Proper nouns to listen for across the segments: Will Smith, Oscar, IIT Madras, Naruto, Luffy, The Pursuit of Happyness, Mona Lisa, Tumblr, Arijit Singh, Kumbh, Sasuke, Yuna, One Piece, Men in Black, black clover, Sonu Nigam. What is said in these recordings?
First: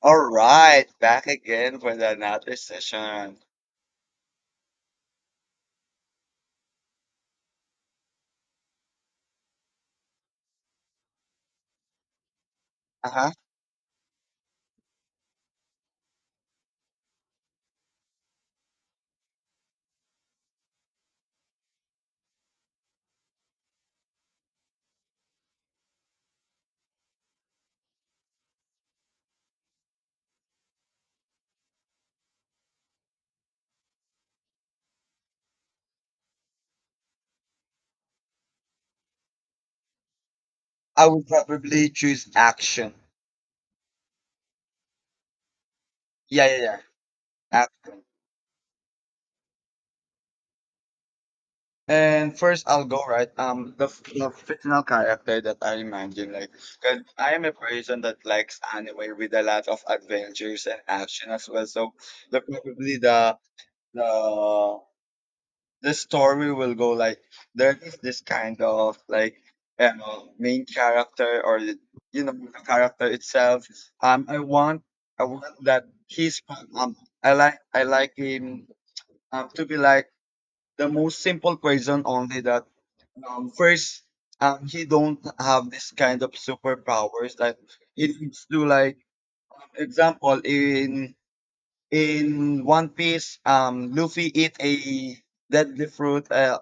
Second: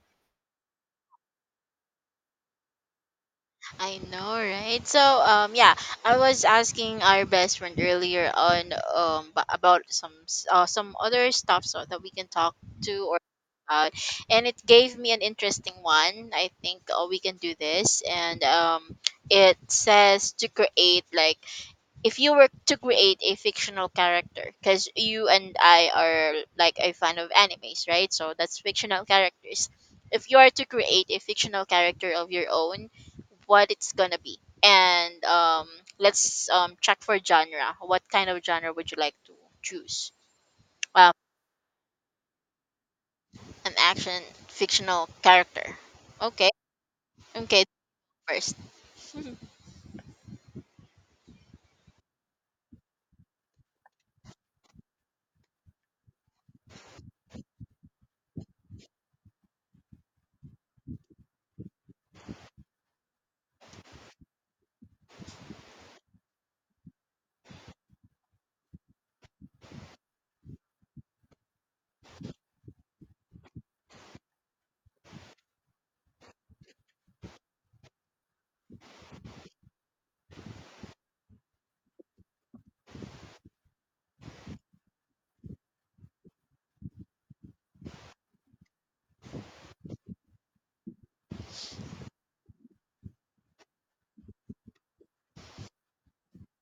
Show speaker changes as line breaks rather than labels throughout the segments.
All right, back again for the another session.
I know, right? So, I was asking our best friend earlier on, about some other stuff so that we can talk to or
Uh-huh.
about, and it gave me an interesting one. I think we can do this, and it says to create like if you were to create a fictional character, because you and I are like a fan of animes, right? So that's fictional characters. If you are to create a fictional character of your own, what it's gonna be, and let's check for genre. What kind of genre would you like to choose?
I
Um,
would probably choose action.
an action fictional character.
Yeah,
Okay.
yeah, yeah.
Okay.
Action.
First.
And first, I'll go right. The fictional character that I imagine, like, cause I am a person that likes anime with a lot of adventures and action as well. So, the probably the this story will go like there is this kind of like main character or the character itself. Um, I want I want that he's um I like him, to be like the most simple person only that first, he don't have this kind of superpowers that he needs to like, example in One Piece, Luffy eat a deadly fruit. Uh,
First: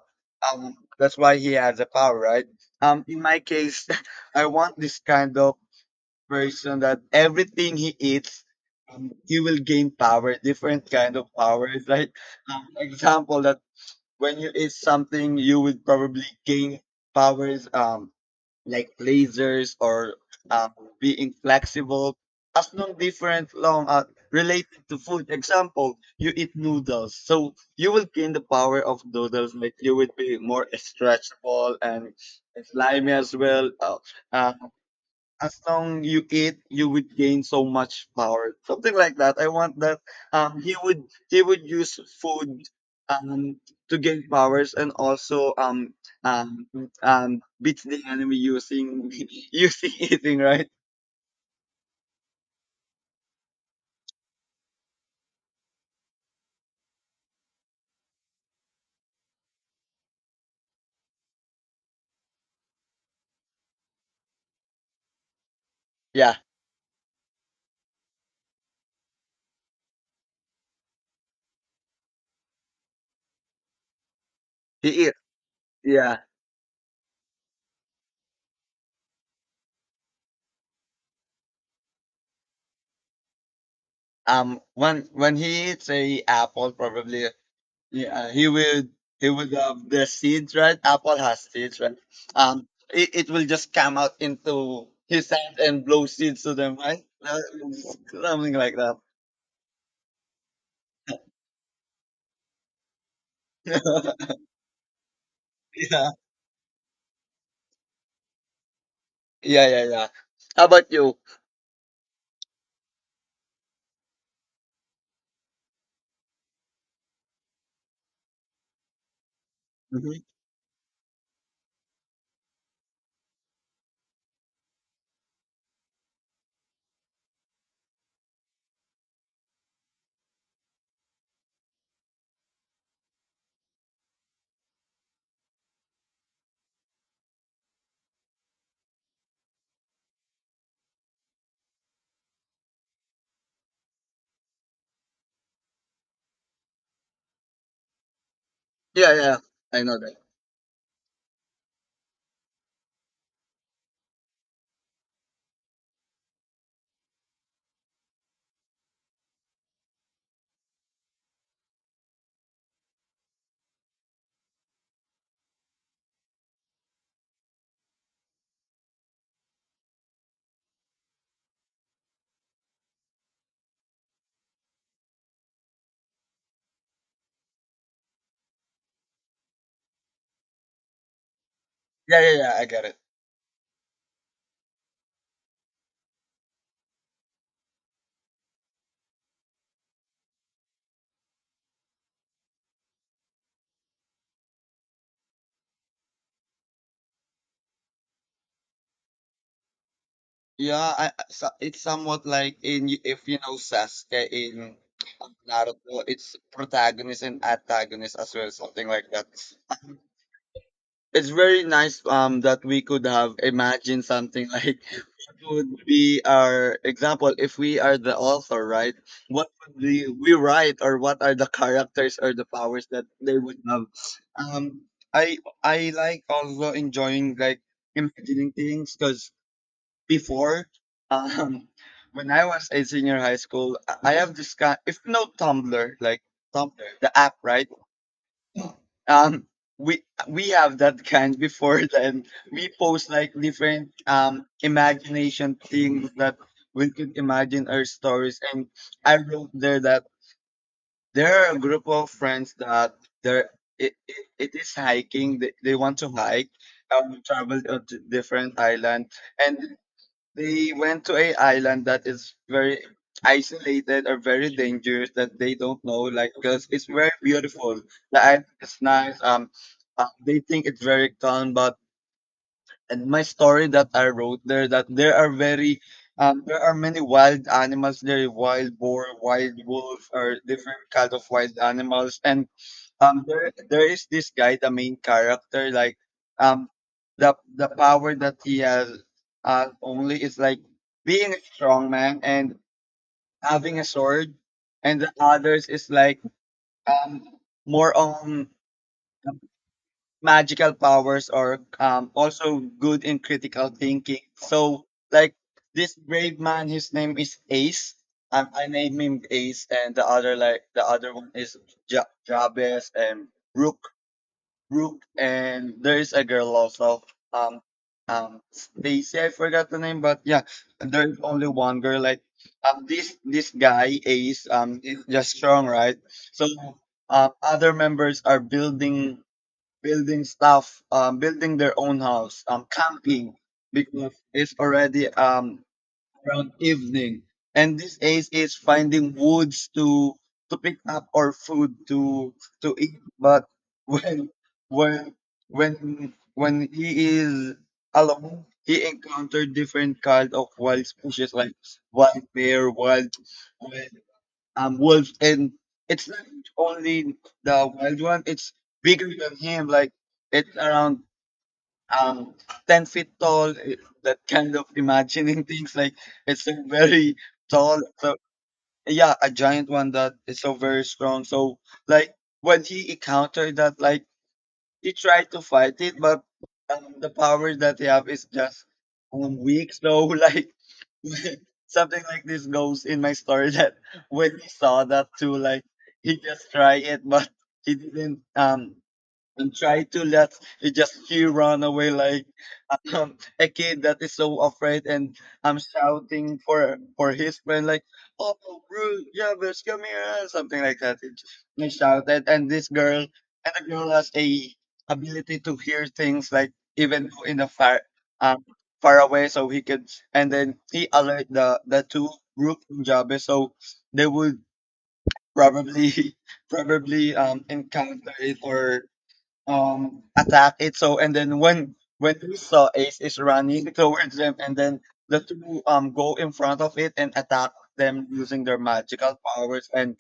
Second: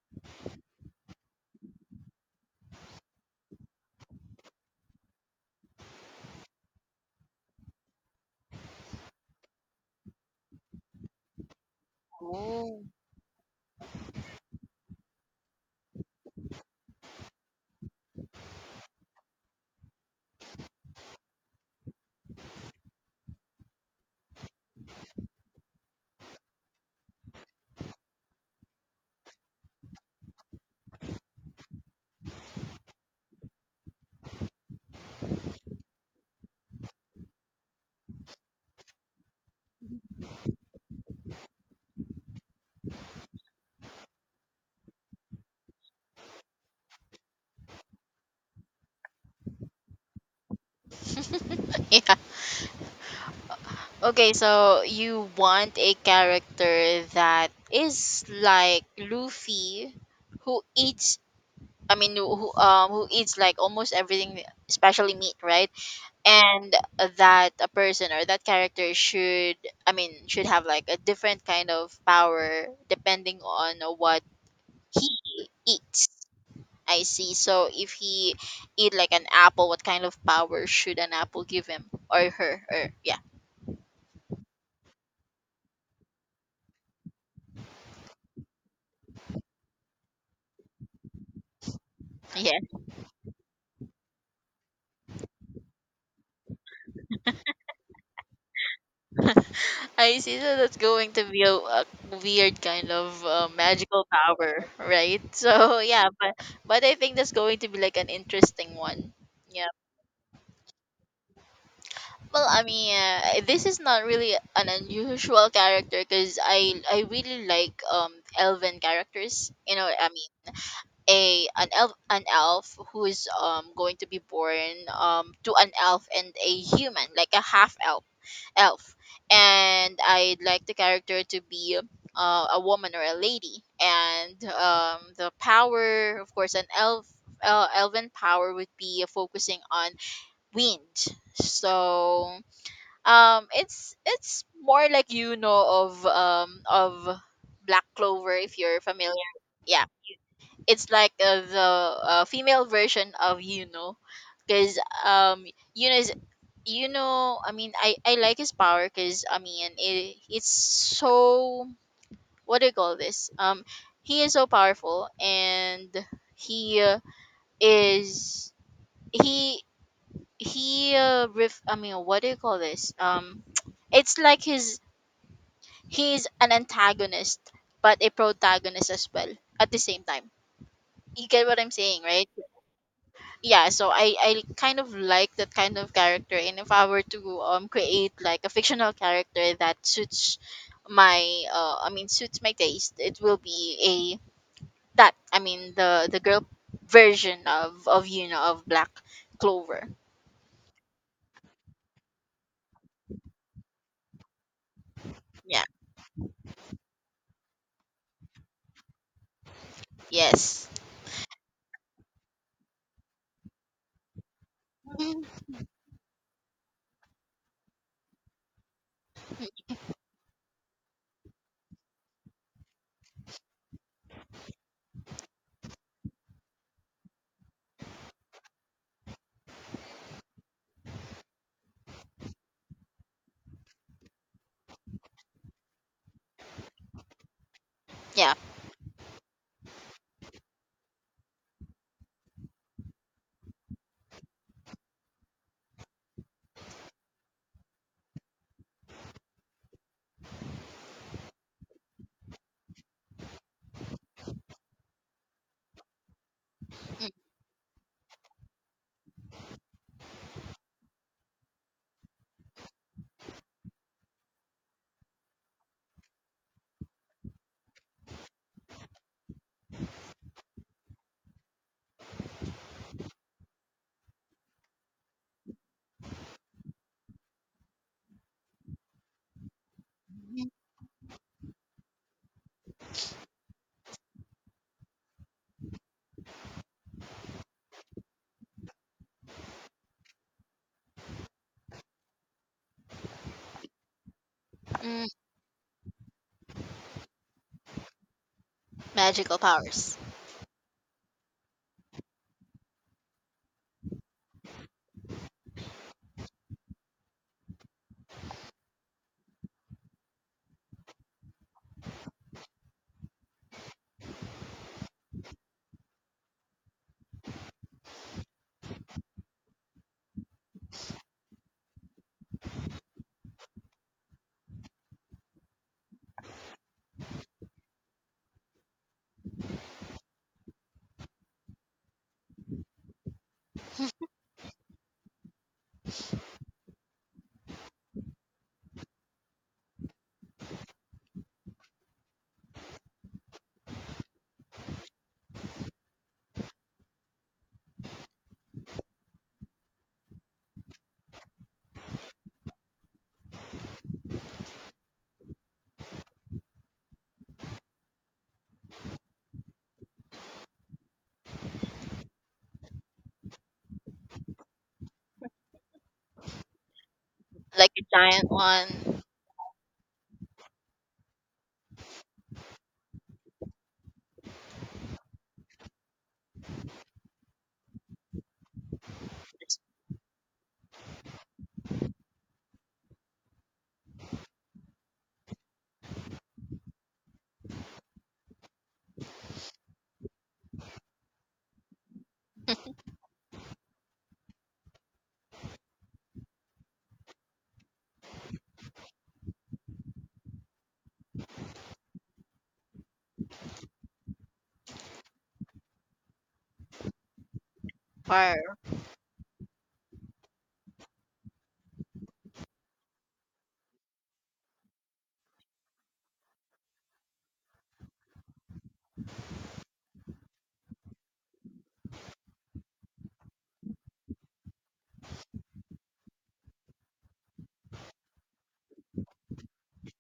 um, That's why he has a power, right? In my case, I want this kind of person that everything he eats, he will gain power, different kind of powers. Like,
Oh.
example that when you eat something, you will probably gain powers. Like lasers or um, being flexible as long different long related to food, example you eat noodles, so you will gain the power of noodles, like you would be more stretchable and slimy as well. Uh, as long you eat, you would gain so much power. Something like that. I want that. Um, he would he would use food um to gain powers and also um beat the enemy using using eating, right.
Yeah. Okay, so you want a character that is like Luffy, who eats. I mean, who who eats like almost everything, especially meat, right?
Yeah,
And that a person or that character should, I mean, should have like a different kind of power depending on what
he
he
eats.
eats.
Yeah.
I see. So if he eat like an apple, what kind of power should an apple give him or her? Or yeah,
When he eats a apple, probably. Yeah, he would have the seeds, right? Apple has seeds, right?
yeah.
Um, it, it will just come out into his hand and blow seeds to them, right? Something like that.
I see that that's going to be a weird kind of magical
Yeah,
power, right? So yeah, but I think that's going to be like an interesting one.
yeah,
Yeah.
yeah, yeah. How about you?
Well, I mean, this is not really an unusual character because I really like elven characters. You know, I
Hmm.
mean, a an elf who is going to be born to an elf and a human, like a half elf and I'd like the character to be a woman or a lady and the power of course an elf elven power would be focusing on wind so it's more like you know of Black Clover if you're
Yeah,
familiar,
yeah, I
yeah.
know that.
It's like the female version of you because Yuna is, you know, I mean, I like his power because I mean, it's so, what do you call this? He is so powerful, and he is he he ref, I mean, what do you call this? It's like his he's an antagonist but a protagonist as well at the same time. You get what I'm saying,
Yeah, yeah,
right?
yeah, I get it.
Yeah, so I kind of like that kind of character, and if I were to create like a fictional character that suits my I mean suits my taste, it will be a, that I mean, the girl version of you know of Black Clover,
Yeah, so it's somewhat like in, if you know Sasuke in
yeah.
Naruto, it's protagonist and antagonist as well, something like that.
Yes.
It's very nice that we could have imagined something like
Mhm.
what would be our example if we are the author, right? What would we write, or what are the characters or the powers that they would have. Um i i like also enjoying like imagining things, because before, um when I was a senior high school, I have this kind, if you know Tumblr, like Tumblr the app, right?
Yeah.
um we we have that kind before. Then we post like different imagination things that we could imagine our stories. And I wrote there that there are a group of friends that there it is hiking, they want to hike, travel to different island. And they went to a island that is very isolated or very dangerous that they don't know, like, because it's very beautiful. The island is nice. They think it's very calm, but, and my story that I wrote there, that there are very there are many wild animals there, wild boar, wild wolf, or
Mhm.
different kind of wild animals. And there is this guy, the main character, like, um the power that he has only is like being a strong man and having a sword. And
Mm.
the others is like, um more on
Magical powers.
magical powers, or also good in critical thinking. So, like, this brave man, his name is Ace. I named him Ace, and the other one is Jabez and Rook, Brooke, and there is a girl also. Um, Stacy, I forgot the name, but yeah, there's only one girl. Like, this guy Ace, is just strong, right? So, other members are building stuff, building their own house, camping because it's already around evening. And this Ace is finding woods to pick up our food to eat. But when when when he is alone, he encountered different kind of wild species, like wild bear, wild, wild, wolves. And it's not only the wild one, it's bigger than him. Like, it's around um 10 feet tall, that kind of imagining things, like it's a very
Like
tall.
a
So,
giant one.
yeah, a giant one that is so very strong. So, like, when he encountered that, like, he tried to fight it, but the power that he have is just,
This.
weak. So like, something like this goes in my story, that when he saw that too, like, he just tried it, but he didn't and try to let it. Just he run away, like a kid that is so afraid, and I'm shouting for his friend, like, "Oh, Bruce Jarvis, come here!" Something like that. It just- I shouted, and this girl, and the girl has a ability to hear things, like even though in the far um
Fire.
far away. So he could, and then he alert the two group from Jarvis, so they would probably probably encounter it, or attack it. So, and then when we saw Ace is running towards them, and then the two go in front of it and attack them using their magical powers. And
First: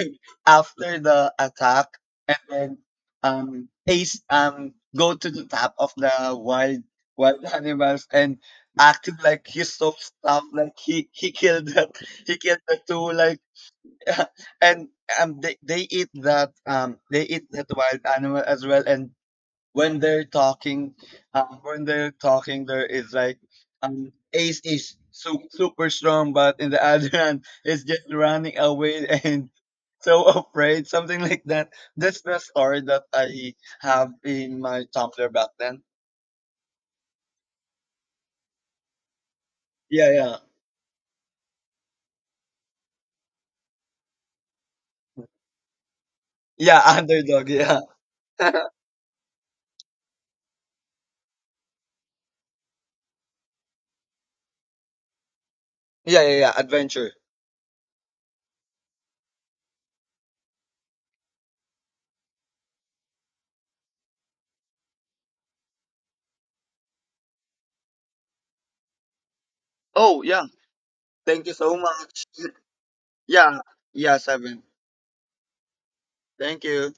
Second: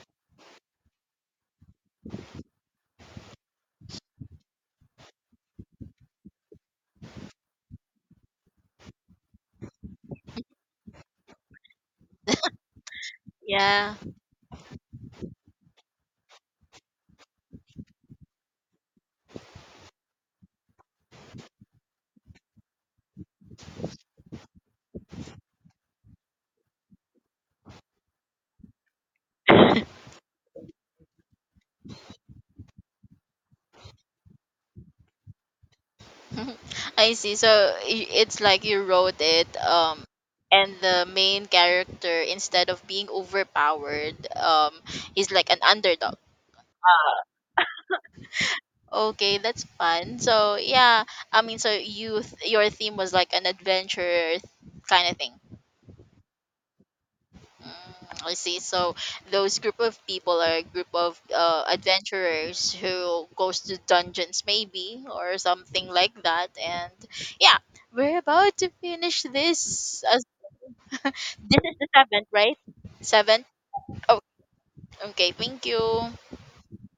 after the attack, and then Ace go to the top of the wild animals and acting like he's so stuffed, like he killed that, he killed the two, like,
Yeah.
and they eat that, they, eat that wild animal as well. And when they're talking, when they're talking, there is like, Ace is super strong, but in the other hand is just running away and so afraid, something like that. That's the story that I have in my Tumblr back then.
I see. So I- it's like you wrote it,
Yeah, yeah.
and the main character, instead of being overpowered, is like an underdog.
Yeah, underdog, yeah. Yeah.
Okay, that's fun. So yeah, I mean, so you your theme was like an adventure kind of thing.
Yeah, yeah, adventure.
Mm, I see. So those group of people are a group of adventurers who goes to dungeons maybe or something like that, and yeah, we're about to finish this
Oh yeah, thank you
this is
so
the
much.
seventh, right? Seventh.
Yeah, yeah,
Oh,
seven.
okay. Thank you.
Thank you.